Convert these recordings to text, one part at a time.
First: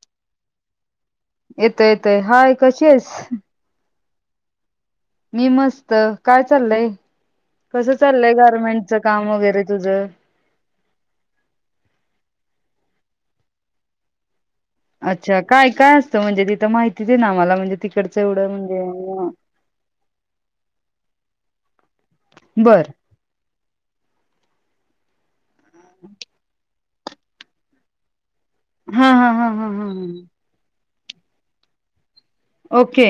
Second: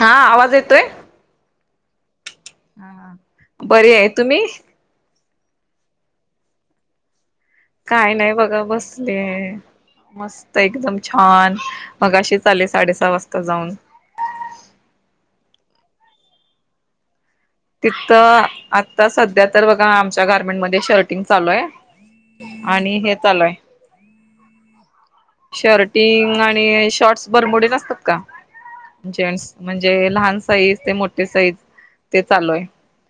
हा आवाज येतोय येत येतय हाय कशी आहेस बर आहे तुम्ही मी मस्त काय चाललय कसं काय चाललय नाही बघा गारमेंटच बसले. काम वगैरे तुझं मस्त एकदम छान मगशी चाले साडेसहा वाजता जाऊन अच्छा काय काय असतं म्हणजे तिथं माहिती दे ना आमला म्हणजे तिकडचं तिथं एवढं म्हणजे आता सध्या तर बघा आमच्या गार्मेंट मध्ये शर्टिंग चालू आहे बर आणि हे चालू आहे शर्टिंग आणि शॉर्ट्स भरमडी नसतात का हा हा हा जेंट्स हा हा म्हणजे हा लहान साज ते मोठे साईज ते चालू आहे ओके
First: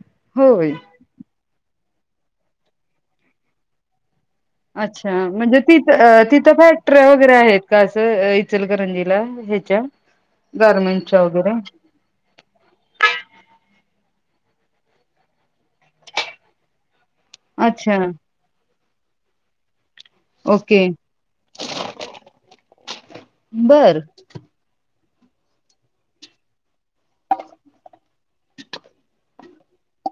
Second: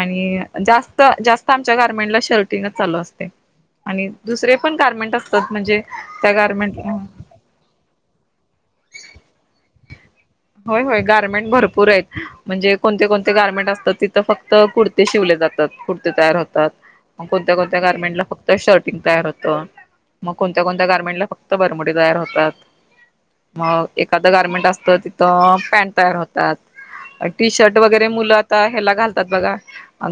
आणि होय जास्त जास्त आमच्या गार्मेंटला शर्टिनच चालू असते आणि दुसरे पण अच्छा गारमेंट असतात म्हणजे तिथ त्या तिथं गारमेंट फॅक्टर वगैरे आहेत का असं इचलकरंजीला ह्याच्या होय होय गारमेंटच्या गारमेंट वगैरे भरपूर आहेत म्हणजे कोणते कोणते गार्मेंट असतात तिथं फक्त कुडते शिवले जातात कुडते तयार होतात मग कोणत्या कोणत्या अच्छा गार्मेंटला फक्त शर्टिंग तयार होतं मग कोणत्या ओके कोण्या गारमेंटला फक्त बरमडी तयार होतात बर मग एखादं गार्मेंट असतं तिथं पॅन्ट तयार होतात टी शर्ट वगैरे मुलं आता ह्याला घालतात बघा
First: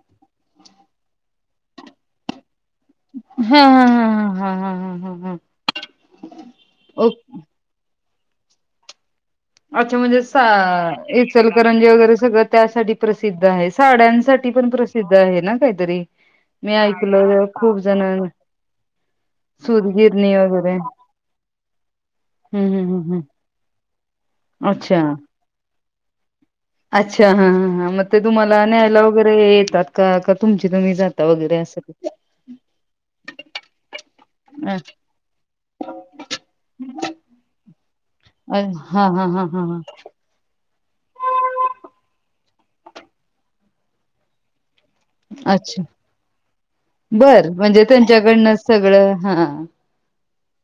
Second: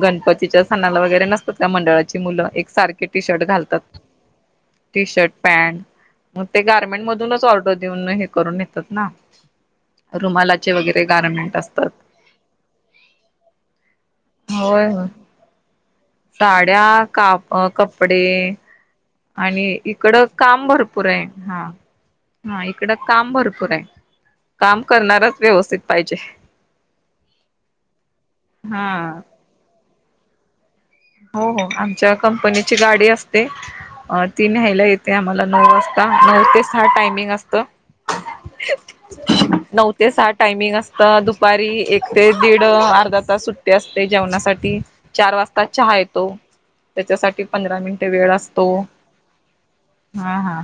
गणपतीच्या स्थाला वगैरे नसतात का मंडळाची मुलं एक सारखे टी शर्ट हा हा घालतात हा हा हा हा टी हा शर्ट हा. पॅन्ट मग ते गार्मेंट ओके मधूनच ऑर्डर देऊन करून येतात ना अच्छा म्हणजे सा रुमालाचे वगैरे गार्मेंट इचलकरंजी असतात. वगैरे सगळं त्यासाठी प्रसिद्ध आहे साड्यांसाठी ते पण होय होय प्रसिद्ध मी साड्या ऐकलं काप अ खूप कपडे. जण आणि इकड सूतगिरणी काम वगैरे भरपूर आहे हा हा हम्म हम्म इकड हम्म हम्म. काम भरपूर आहे काम अच्छा करणाराच व्यवस्थित पाहिजे. अच्छा हा ह ह मग ते तुम्हाला हा न्यायला वगैरे येतात का का तुमची तुम्ही जात. हो हो आमच्या कंपनीची गाडी असते. अ ती अ न्यायला येते आम्हाला नऊ वाजता नऊ ते सठ टायमिंग असत. अ हा हा हा हा हा. सहा टायमिंग असतं दुपारी एक ते दीड अर्धा तास सुट्टी असते जेवणासाठी चार वाजता. अच्छा चहा येतो त्याच्यासाठी बर पंधरा म्हणजे मिनिटे वेळ त्यांच्याकडनं असतो. सगळं हा हा हा.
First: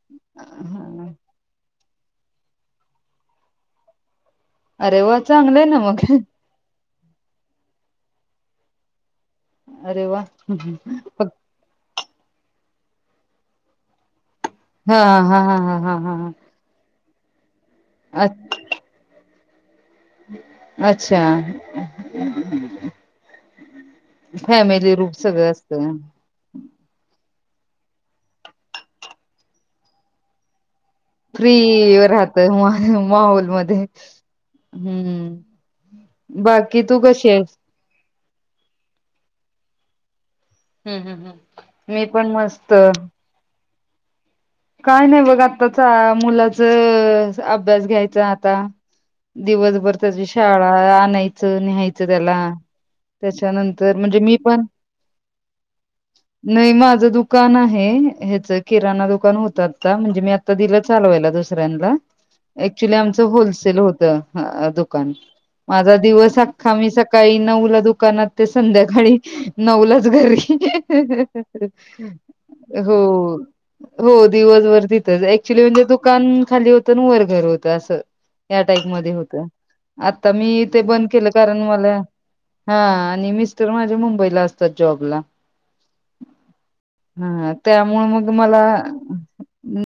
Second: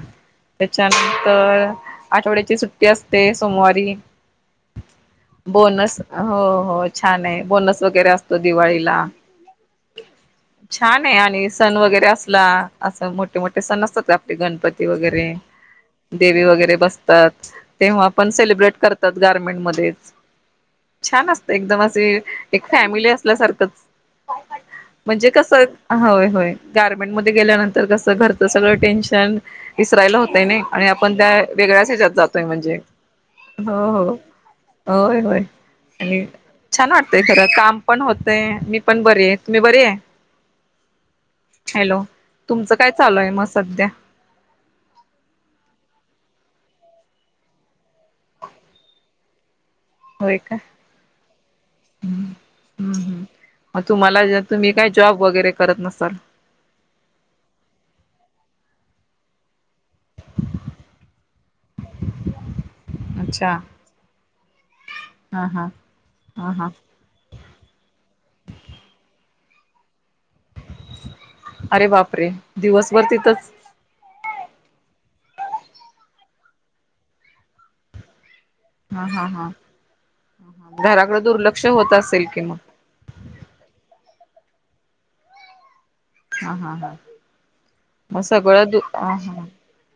त्याच्यानंतर आठवड्याची सुट्टी असते सोमवारी अरे वा चांगलंय ना बोनस मग हो हो छान आहे बोनस वगैरे असतो दिवाळीला अरे वा. छान आहे आणि सण वगैरे असला असं मोठे मोठे सण असतात आपले गणपती हा वगैरे हा हा हा हा हा हा देवी वगैरे बस. तेव्हा अ- पण सेलिब्रेट करतात गारमेंट मध्येच छान अच्छा असतय एकदम असे एक फॅमिली असल्यासारखंच. फॅमिली रूम म्हणजे सगळं कसं असतं. होय होय. गार्मेंट मध्ये गेल्यानंतर कसं घरचं सगळं टेन्शन विसरायला होतंय नाही. आणि आपण त्या वेगळ्याच फ्री हच्यात राहत जातोय म्हणजे माहोलमध्ये हो हो. होय हम्म होय आणि बाकी छान तू वाटतंय कशी खरं आहेस? काम पण होतय मी पण बरे आहे तुम्ही बर आहे. हम् हम् हम्. हॅलो मी पण मस्त. तुमचं काय चालू आहे मग सध्या काय नाही बघ आत्ताच मुलाचं अभ्यास घ्यायचा आता दिवसभर त्याची होय का शाळा आणायचं न्यायचं त्याला हम् हम् मग त्याच्यानंतर म्हणजे तुम्हाला मी पण तुम्ही काय जॉब वगैरे करत नसाल. नाही माझं दुकान आहे ह्याच किराणा दुकान होतात. म्हणजे मी आता दिलं चालवायला दुसऱ्यांला ऍक्च्युली आमचं अच्छा होलसेल होत दुकान हा हा माझा दिवस हा हा अख्खा मी सक. सकाळी नऊ ला दुकानात ते संध्याकाळी नऊ लाच घरी अरे बापरे दिवसभर हो. तिथंच हो दिवसभर तिथंच ऍक्च्युली म्हणजे दुकान खाली होतं आणि वर घर होतं असं. या टाईप हा मध्ये हा होत हा आता मी तेे बंद घराकडे केलं कारण दुर्लक्ष होत मला असेल कि मग हा आणि मिस्टर माझे मुंबईला असतात जॉबला. हा हा हा त्यामुळे मग मला सगळं दु हा हा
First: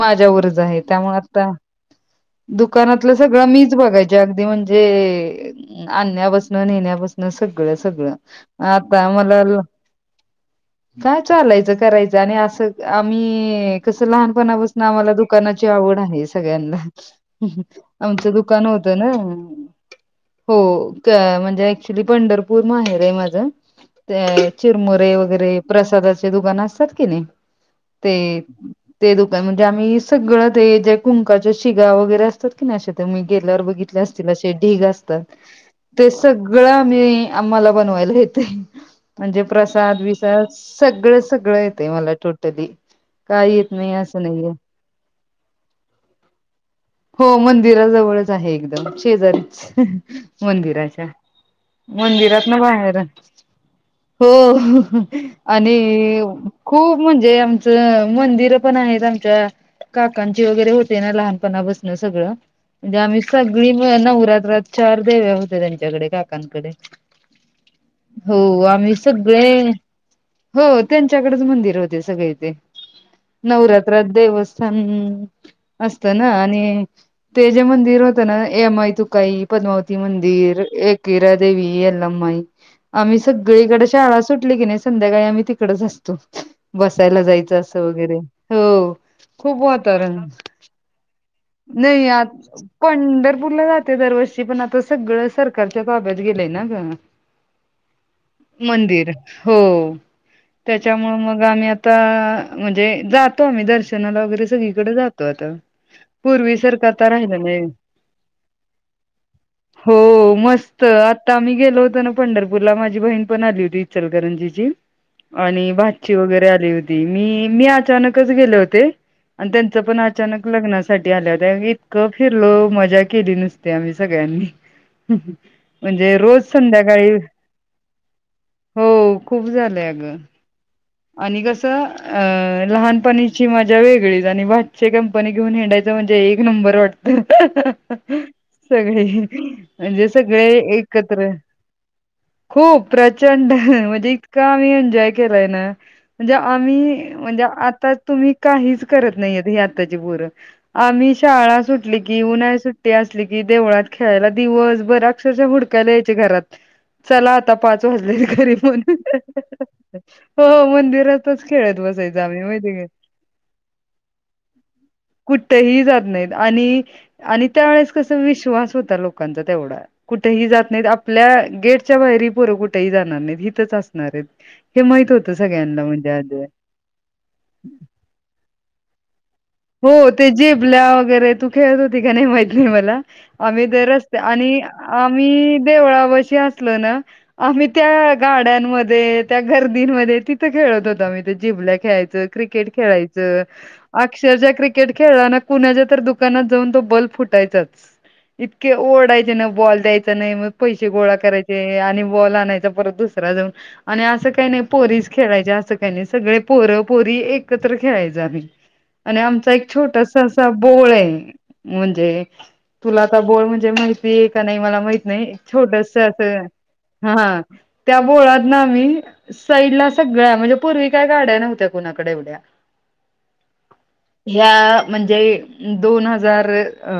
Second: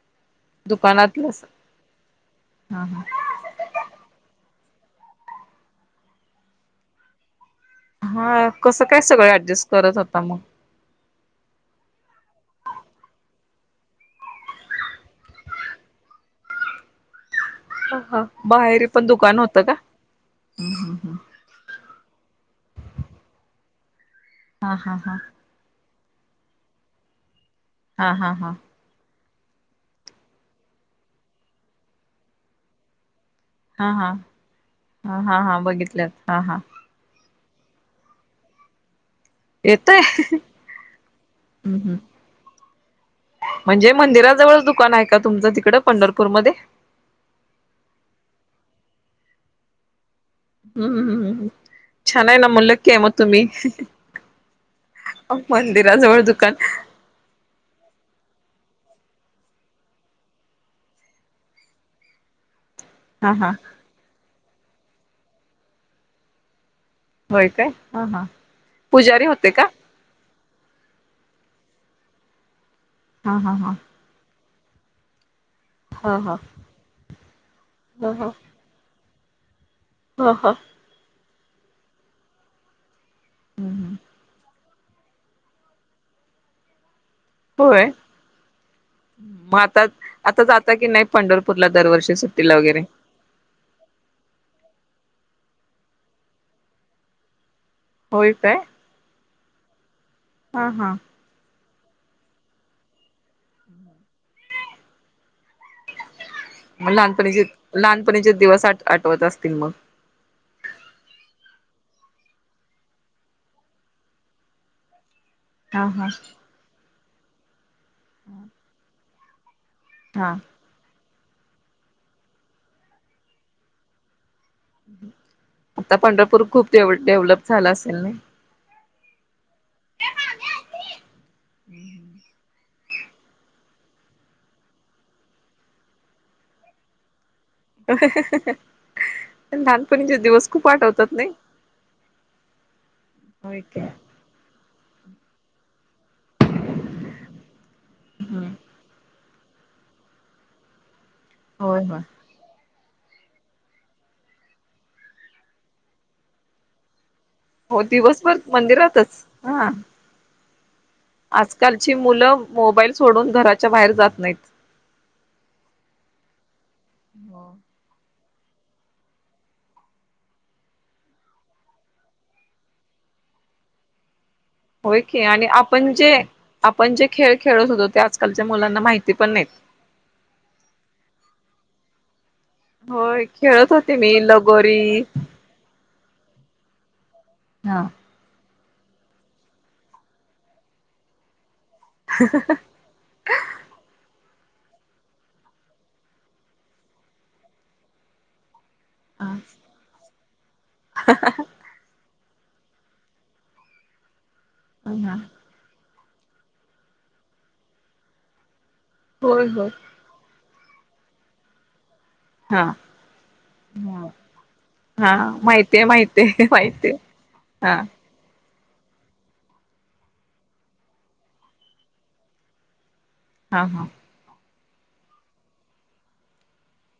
माझ्यावरच आहे त्यामुळे दुकानातलं आता हा हा दुकानातल सग सगळं मीच बघायचे अगदी म्हणजे आणण्यापासन नेण्यापासन न सगळं सगळं हा कसं काय आता सगळं मला ऍडजस्ट करत होता मग काय चालायचं करायचं आणि असं. आम्ही कस लहानपणापासून आम्हाला दुकानाची आवड आहे सगळ्यांना हा हा आमचं दुकान बाहेर होतं पण ना. दुकान होतं का हो हा म्हणजे ऍक्च्युली पंढर पूर माहेर आहे माझ हा चिरमुरे हा वगैरे प्रसादाचे दुकान असतात कि नाही. ते हा हा हा हा ते दुकान म्हणजे आम्ही सगळं ते जे कुंकाच्या शिगा वगैरे असतात. असतात की नाही अश्या त्या मी गेल्यावर बघितले हा असतील ढिग हा असतात हा हा ते बघितल्यात हा हा सगळं. ते आम्हाला बनवायला येतंय. म्हणजे प्रसाद येतय बिसाद सगळं सगळं येतेय मला टोटली. काही येत म्हणजे नाही असं नाहीये. मंदिराजवळच दुकान आहे का तुमचं तिकड पंढरपूर मध्ये हो मंदिराजवळच आहे एकदम शेजारीच हम्म मंदिराच्या. हम्म छान आहे मंदिरात ना म लकी बाहेर आहे मग तुम्ही? हो आणि मंदिराजवळ दुकान खूप म्हणजे आम मंदिर पण आहेत आमच्या काकांची वगैरे होते ना लहानपणापासन सगळं. म्हणजे आम्ही हा हा सगळी नवरात्रात चार देव्या होत्या त्यांच्याकडे काकांकडे होय काय हा हा हो आम्ही पुजारी होते सगळे. का हो त्यांच्याकडेच मंदिर होते सगळे ते हा हा हा नवरात्रात देवस्थान ह. असत हा ना हा आणि ते जे मंदिर ह होतं ह ना ए माय तुकाई पद्मावती ह ह मंदिर एकवीरा देवी यल्लमाई आम्ही सगळीकडे शाळा सुटली की नाही संध्याकाळी आम्ही तिकडच असतो बसायला जाय. असं होय वगैरे हो खूप मग आता वातावरण आता जाता की नाही पंढरपूरला नाही दरवर्षी आत सुट्टीला वगैरे पंढरपूरलं जात. ते दरवर्षी पण आता सगळं सरकारच्या ताब्यात गेलंय ना ग. होय काय मंदिर हो हा हा त्याच्यामूळ मग आम्ही आता म्हणजे जातो आम्ही दर्शनाला वगैरे सगळीकडे जातो आता पूर् मग लहानपणीचे लहानपणीचे दिवस आ आठवत असतील मग हो. मस्त आता आम्ही गेलो होतो ना पंढरपूरला माझी बहीण पण आली होती इचलकरंजीची आणि हा हा. भाची वगैरे आली होती मी मी अचानकच गेले होते. आणि त्यांचं पण हा अचानक लग्न अस. साठी आल्या हो त्या इतकं फिरलो मजा केली नुसते आम्ही सगळ्यांनी आता म्हणजे रोज पंढरपूर खूप डेव्ह संध्याकाळी डेव्हलप झालं असेल नाही. हो खूप झालंय अगं आणि कस. लहानपणीची मजा वेगळीच आणि भाचे कंपनी घेऊन हिंडायच म्हणजे एक नंबर वाटत. सगळे पण म्हणजे लहानपणीचे सगळे दिवस खूप आठवतात एकत्र. नाही. खूप प्रचंड होय की म्हणजे का आम्ही एन्जॉय केलाय ना म्हणजे आम्ही म्हणजे आता तुम्ही हम्म काही त नाही ही आताची पोरं आम्ही शाळा होय सुटली होय. की उन्हाळ्याच्या सु असली की देवळात खेळायला दिवस बर अक्षरश हुडकायला यायचे घरात चला. आता हो पाच वाजले दिवसभर घरी म मंदिरातच हा. हो मंदिरातच खेळत आजकालची बस. मुलं मोबाईल सोडून घराच्या बाहेर जात नाहीत. कुठही जात नाहीत आणि आणि हो. त्यावेेळेस कस विश्वास होता लोकांचा तेवढा. कुठेही जात नाहीत आपल्या गेटच्या बाहेरी पुरं कुठेही जाणार नाहीत हथच असणार आहेत. हे माहित होतं सगळ्यांना म्हणजे आज. पण जे खेळ खेळत होतो ते आजकालच्या मुलांना माहिती पण नाहीत. हो ते जेबल्या वगैरे तू खेळत होती का नाही माहित नाही मला होय आम्ही खेळत होते मी तररस्ते आणि लगोरी आम्ही देवळा पाशी असलो ना आम्ही हा त्या गाड्यांमध्ये त्या गर्दींमध्ये तिथं खेळत होत मी ते जिबल्या खेळायचं क्रिकेट खेळायचं. [unintelligible] अक्षरच्याः क्रिकेट खेळलाना कुणाच्या तर दुकानात जाऊन तो बल्ब फुटायचाच. इतके ओरडायचे हा. ना बॉल द्यायचा नाही मग पैसे गोळा करायचे. आणि बॉल आणायचा परत दुसरा जाऊन आणि असं काही नाही पोरीस खेळायच अस. सगळे पोरं पोरी एकत्र खेळायच आम्ही आणि होय आमचा एक होय छोटसा असा बोळ आहे म्हणजे हा. तुला आता बोोल म्हणजे हा. माहती् आहे का नाही मला माहत हा नाही छोट माहितीय माहितीय असं माहितीय हा. हा. त्या बोळात न आम्ही साईडला सगळ्या म्हणजे पूर्वी काय गाड्या नव्हत्या कुणाकडे एवढ्या हा हा ह्या म्हणजे दोन हजार अ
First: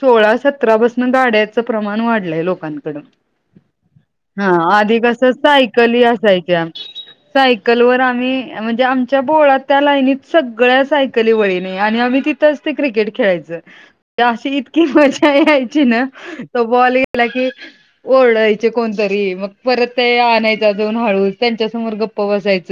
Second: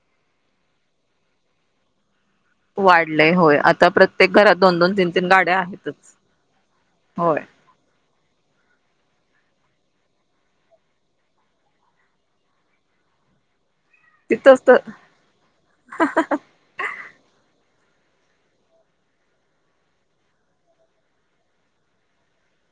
सोळा सतरा पाासून गाड्याचं प्रमाण वाढलंय लोक लोकांकड वाढलंय होय आता प्रत्येक हा घरात दोन दोन आधी तीन कस सायकल ह असायच्या हो सायकल वर आम्ही म्हणजे आमच्या बोळ त्या लाईनीत सगळ्या सायकली वळीने आणि आम्ही तिथंच ते क्रिकेट खेळायचं अशी तिथंच तर इतकी मज्जा यायची ना तो बॉल गेला की ओरडायचे कोणतरी मग परत ते आणायचा जाऊन हळू त्यांच्यासमोर गप् बसायच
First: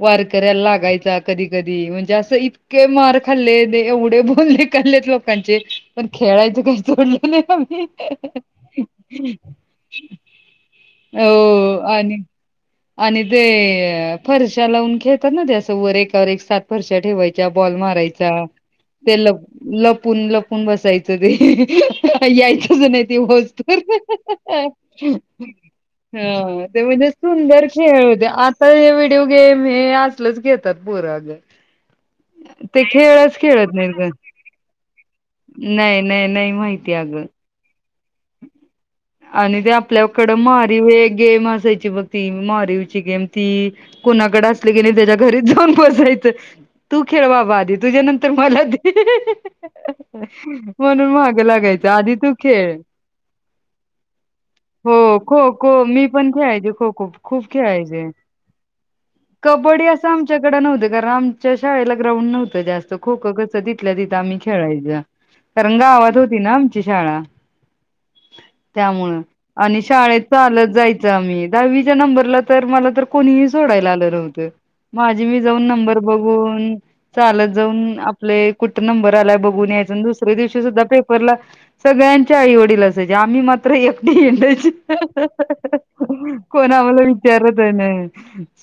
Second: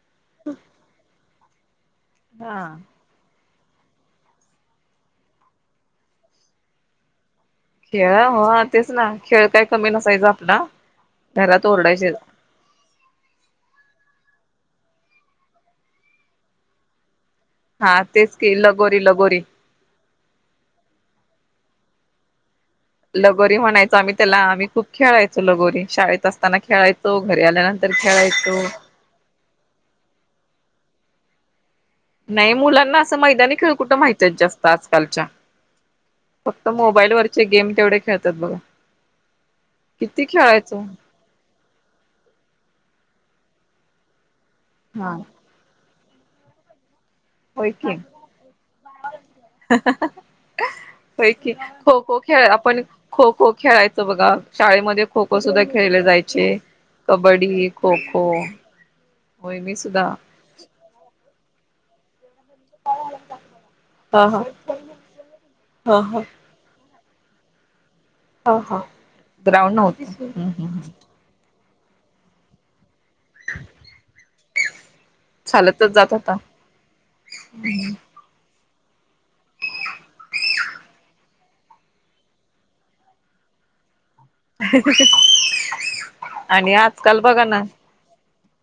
वारकऱ्याला लागायचा कधी कधी म्हणजे असं हा इतके मार खल्ले एवढे बोलले खल्लेत लोकांचे पण खेळायच काही सोडलं नाही आम्ही खेळ हो तेच ना खेळ काय कमी नसायचा आपला हो घरात ओरडायचे आणि आणि ते फरशा लावून खेळतात ना ते असं वर एकावर एक सात फरश ठेवायच्या बॉल हा मारायचा तेच की लगोरी ते लगोरी लपून लपून बसायच ते यायचच नाही ते लगोरी म्हणायचो आम्ही त्याला आम्ही खूप [inaudible] खेळायचो लगोरी शाळेत असताना हा ते म्हणजे खेळायचो घरी सुंदर आल्यानंतर खेळ होते खेळायचो आता जे व गेम हे असलच घेतात बोरग नाही मुलांना असं मैदानी खेळ खेळत नाहीत कुठं ग माहित आहेत जास्त आजकालच्या नाही नाही नाही फक्त माहिती मोबाईल अग वरचे गेम तेवढे खेळतात बघा आणि ते किती आपल्याकडं मारी खेळायचो वे गेम असायची बघ ती मारवची गेम ती कुणाकडे असले गे नाही त्याच्या हा घरीच जाऊन पसायचं तू खेळ बाबा होय आधी की तुझ्या नंतर मला दे म्हणून होय माग की लागायचं खो आधी खो तू खेळ आपण खो खो खेळायचं बघा हो शाळेमध्ये खो खो सुद्धा खो-खो खेळले मी पण जायचे खेळायचे खो-खो खूप कबड्डी खो खेळायचे. खो होय मी कबड्डी सुद्धा असं आमच्याकडे नव्हते कारण आमच्या शाळेला ग्राउंड नव्हत जास्त खो खो कस तिथल्या तिथं हा आम्ही हा खेळायच कारण हा गावात हा होती ना हा हा त्यामुळं ग्राउंड आणि शाळेत चालत नव्हत जायच आम्ही दहावीच्या नंबरला तर मला तर कोणीही सोडायला आलं नव्हतं माझी मी जाऊन चालतच नंबर जात होता बघून चालत जाऊन आपले कुठ नंबर आलाय बघून यायचा दुसऱ्या दिवशी सुद्धा पेपरला सगळ्यांच्या आई वडील असायचे आम्ही मात्र एकटी असायची आणि कोणामला आजकाल बघा विचारत आहे ना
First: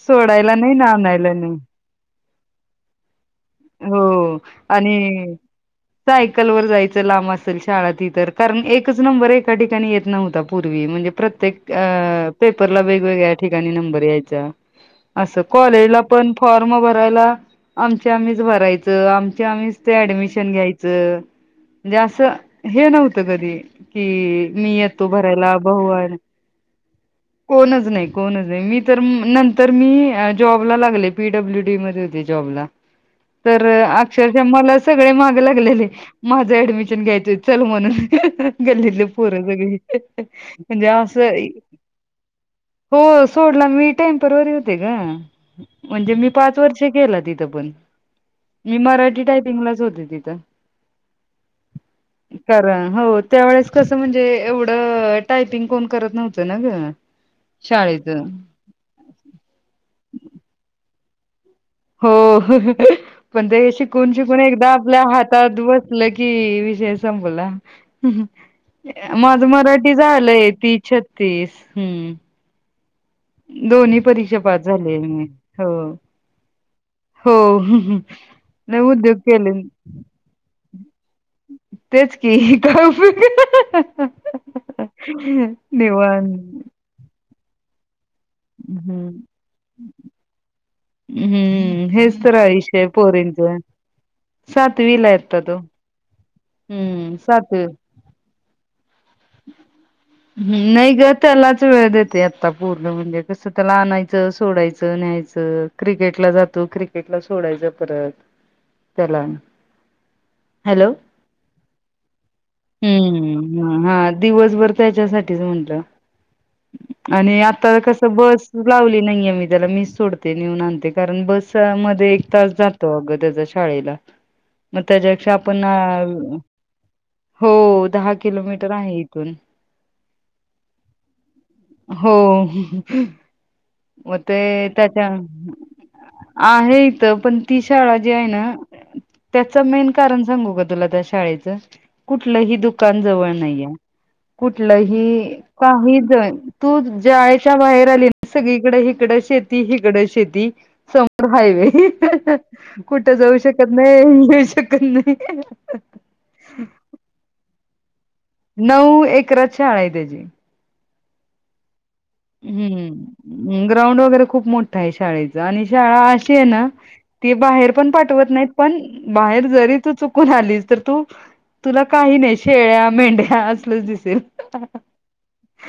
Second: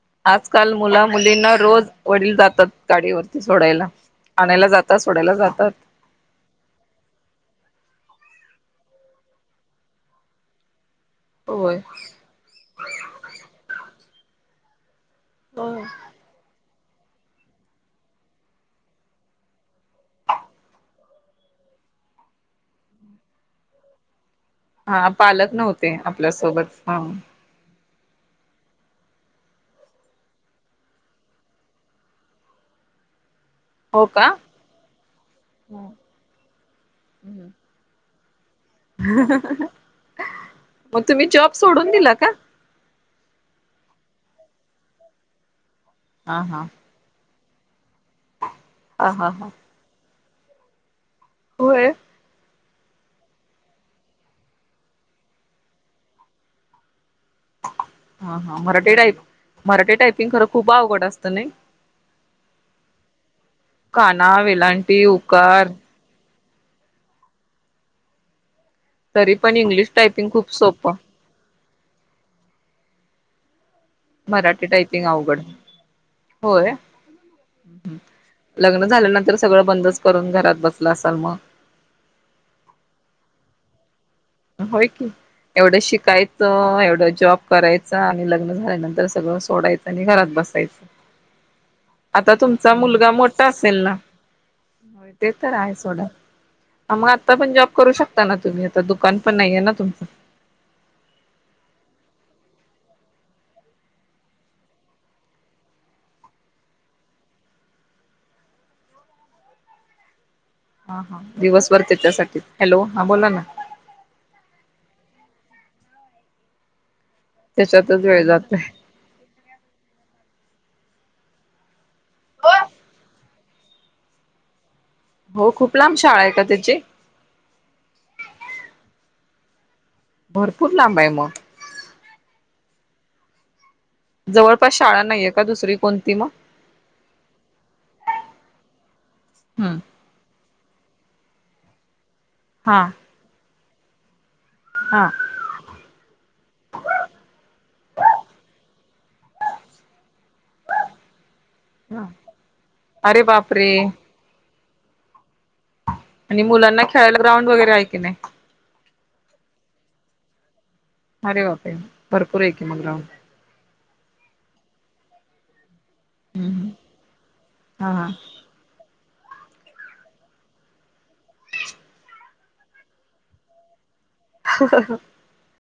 सोडायला आजकाल नाही ना मुला आणयला मुलींना नाही रोज वडील जातात गाडीवरती सोडायला आणायला जातात सोडायला जातात सायकल वर जायचं लांब असेल शाळ तर कारण एकच नंबर एका ठिकाणी येत नव्हता पूर्वी म्हणजे प्रत्येक होय. अ पेपरला वेगग्या ठिकाणी नंबर अस कॉलेजला पण फॉर्म भरायला आमच्या आम्हीच भरायचं आमच्या आम्हीच ते ऍडमिशन घ्यायचं म्हणजे असं हे नव्हतं कधी की मी येतो हा पालक भरायला भाऊ नव्हते आला आपल्यासोबत ह कोणच नाही कोणच नाही मी तर नंतर मी जॉब लागले पीडब्ल्यू डी मध्ये होते जॉबला ह तर हो का अक्षरशः मला सगळे माग लागलेले माझं ऍडमिशन घ्यायचंय चल म्हणून गल्लीले पोर सगळी म्हणजे मग तुम्ही असं जॉब सोडून दिला का हो सोडला मी टेम्परवरी होते का म्हणजे मी हा पाच हा वर्ष केला तिथं पण मी हा मराठी हा हा टायपिंगलाच होते तिथं होय. कारण हो त्यावेेळेस कसं म्हणजे एवढ. टायपिंग कोण करत नव्हतं ना ग हा हा मराठी टायप मराठी टायपिंग खर खूप अवघड असतं ना. हो पण ते शिकून काना शिकून एकदा आपल्या वेलांटी हातातत उकार बाळ. [unintelligible] तरी माझ पण इंग्लिश मराठी टायपिंग झालंय खूप तीस सोपं छत्तीस हम्म. दोन्ही परीक्षा पास मराठी झाली टायपिंग म अवघड हो होय. हो नाही लग्न उद्योग झाल्यानंतर केले सगळं बंदच करून घरात बसलं असाल मग. तेच की काप. होय की एवढं शिकायचं एवढं जॉब. करायचं आणि लग्न झाल्यानंतर हम्म सगळं सोडायचं आणि घरात बसायचं. हम् हम् ही आता तर तुमचा विषय आहे मुलगा मोठा पोरांचा असेल ना सातवीला ते यतत तर आहे सोडा मग आता पण जॉब करू शकता ना तुम्ही आता दुकान पण नाहीय ना तुमचं ह् नाही ग त्यालाच वेळ देते आता पूर्ण म्हणजे कसं त्याला आणायचं सोडायचं न्यायचं. क्रिकेटला जातो क्रिकेटला सोडायचं परत त्याला हॅलो हा ह दिवसभरते त्यासाठी हॅलो हा बोला ना. हम्म हा दिवसभर त्याच्यासाठीच म्हणलं. आणि आता कस त्याच्यातच वेळ बस जातोय लावली नाही आ मी त्याला मीस सोडते. नेऊन आणते कारण बस मध्ये एक तास जातो अगं त्याच्या शाळेला. मग त्याच्यापेक्षा... हो आपण खूप लांब शाळा आहे का त्याची हो दहा किलोमीटर आहे इथून भरपूर लांब आहे मग. हो मग ते जवळपास शाळा त्याच्या नाहीये का दुसरी कोणती मग आहे इथ पण ती शाळा जी आहे ना त्याचा हम्म मेन. कारण सांगू का तुला त्या शाळेचं, कुठलंही हा दुकान जवळ नाहीये. हा कुठलही काही जण तू ज्याळेच्या बाहेर आली. ना सगळीकडे हकडं शेती, तिकडं शेती समोर हायवे. ह कुठ अरे जाऊ बापरे शकत नाही, येऊ शकत नाही. आणि मुलांना खेळायला ग्राउंड वगैरे आहे की नाही? नऊ एकरात शाळा आहे त्याची. अरे बाप रे! हम् ग्राउंड वगैरे खूप मोठ आहे शाळेच आणि शाळा.... ते आहे ना ते बाहेर पण हा हा पाठवत नाही पण बाहेर जरी तू चुकून आली तर तू... तुला काही नाही शेळ्या, मेंढ्या असलच दिसेल. हा हा.